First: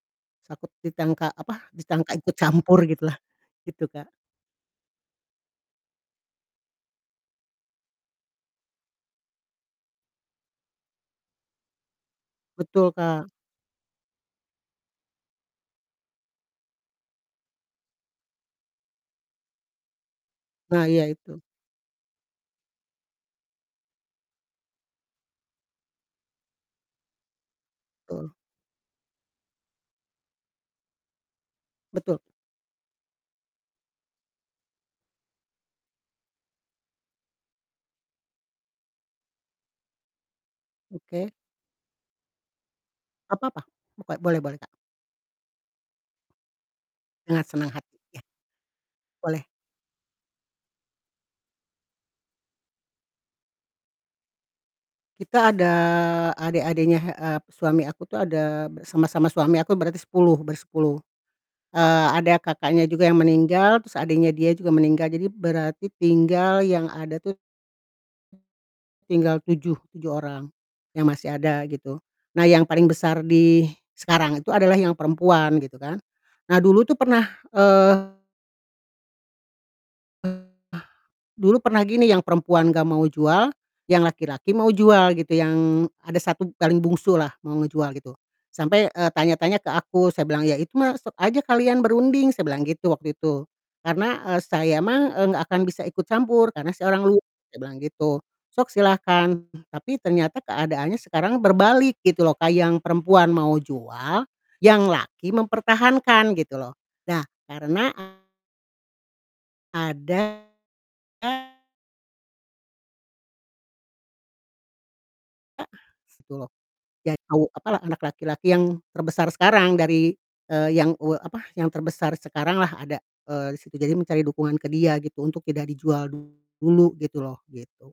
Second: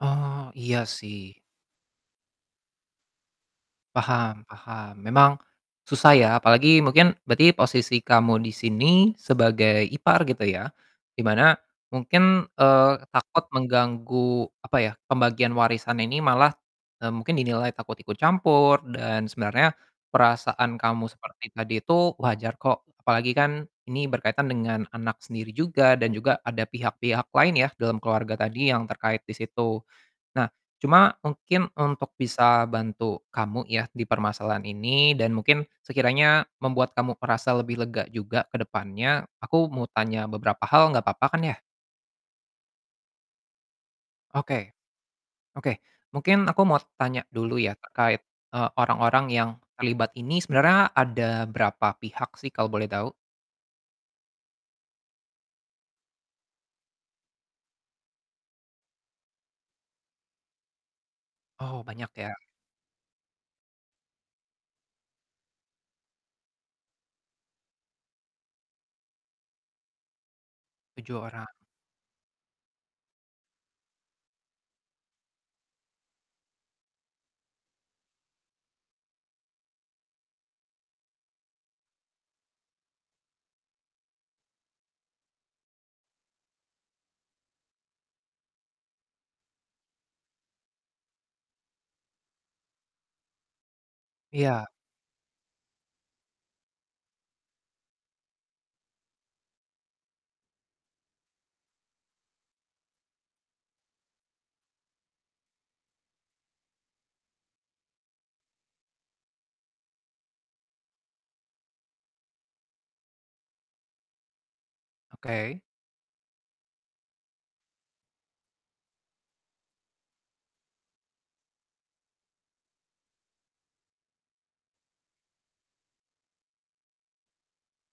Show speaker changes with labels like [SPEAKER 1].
[SPEAKER 1] Oh
[SPEAKER 2] Takut
[SPEAKER 1] iya
[SPEAKER 2] ditangka
[SPEAKER 1] sih.
[SPEAKER 2] apa disangka ikut campur gitulah, gitu, Kak.
[SPEAKER 1] Paham paham memang, susah ya apalagi mungkin berarti posisi kamu di sini sebagai ipar gitu ya, di mana mungkin, eee,
[SPEAKER 2] Betul, Kak.
[SPEAKER 1] takut mengganggu apa ya, pembagian warisan ini malah, eee, mungkin dinilai takut ikut campur dan sebenarnya, perasaan
[SPEAKER 2] Nah iya
[SPEAKER 1] kamu
[SPEAKER 2] itu.
[SPEAKER 1] seperti tadi itu wajar kok apalagi kan ini berkaitan dengan anak sendiri juga dan juga ada pihak-pihak lain ya dalam keluarga
[SPEAKER 2] Betul.
[SPEAKER 1] tadi yang terkait di situ, nah cuma mungkin untuk
[SPEAKER 2] Betul.
[SPEAKER 1] bisa bantu kamu ya di permasalahan ini dan mungkin sekiranya membuat kamu merasa lebih lega juga ke depannya aku mau tanya beberapa hal nggak papa
[SPEAKER 2] Oke.
[SPEAKER 1] kan ya?
[SPEAKER 2] Apa apa? Boke boleh boleh, Kak.
[SPEAKER 1] Oke, oke mungkin aku mau tanya
[SPEAKER 2] Dengan
[SPEAKER 1] dulu
[SPEAKER 2] senang
[SPEAKER 1] ya
[SPEAKER 2] hati
[SPEAKER 1] terkait,
[SPEAKER 2] ya.
[SPEAKER 1] eee, orang-orang
[SPEAKER 2] Boleh.
[SPEAKER 1] yang terlibat ini sebenarnya ada berapa pihak sih kalau boleh tahu?
[SPEAKER 2] Kita ada adik-adiknya, he eee, p suami aku tuh ada b sama sama suami aku berarti 10 bersepuluh,
[SPEAKER 1] Oh
[SPEAKER 2] eee,
[SPEAKER 1] banyak ya.
[SPEAKER 2] ada kakaknya juga yang meninggal, terus adiknya dia juga meninggal, jadi berarti tinggal yang ada tuh tinggal 7, 7 orang, yang
[SPEAKER 1] 7
[SPEAKER 2] masih
[SPEAKER 1] orang.
[SPEAKER 2] ada gitu, nah yang paling besar di, sekarang itu adalah yang perempuan gitu kan, nah dulu tuh pernah, eee, dulu pernah gini yang perempuan enggak mau jual, yang laki-laki mau jual gitu yang ada satu b paling bungsu lah mau ngejual gitu, sampai, eee, tanya-tanya ke aku saya bilang, "Ya itu mah sok aja kalian berunding," saya bilang gitu waktu itu, "karena, eee,
[SPEAKER 1] Iya.
[SPEAKER 2] saya mah, eee, enggak akan bisa ikut campur karena saya orang luar," saya bilang gitu. Sok silakan tapi ternyata keadaannya sekarang berbalik gitu loh, Kak, yang perempuan mau jual, yang laki mempertahankan gitu loh, nah karena ada
[SPEAKER 1] Oke.
[SPEAKER 2] A se tuh loh, ya tau apalah, anak laki-laki yang terbesar sekarang dari, eee, yang u apa yang terbesar sekarang lah ada, eee, di situ jadi mencari dukungan ke dia gitu untuk tidak dijual dulu gitu loh, gitu.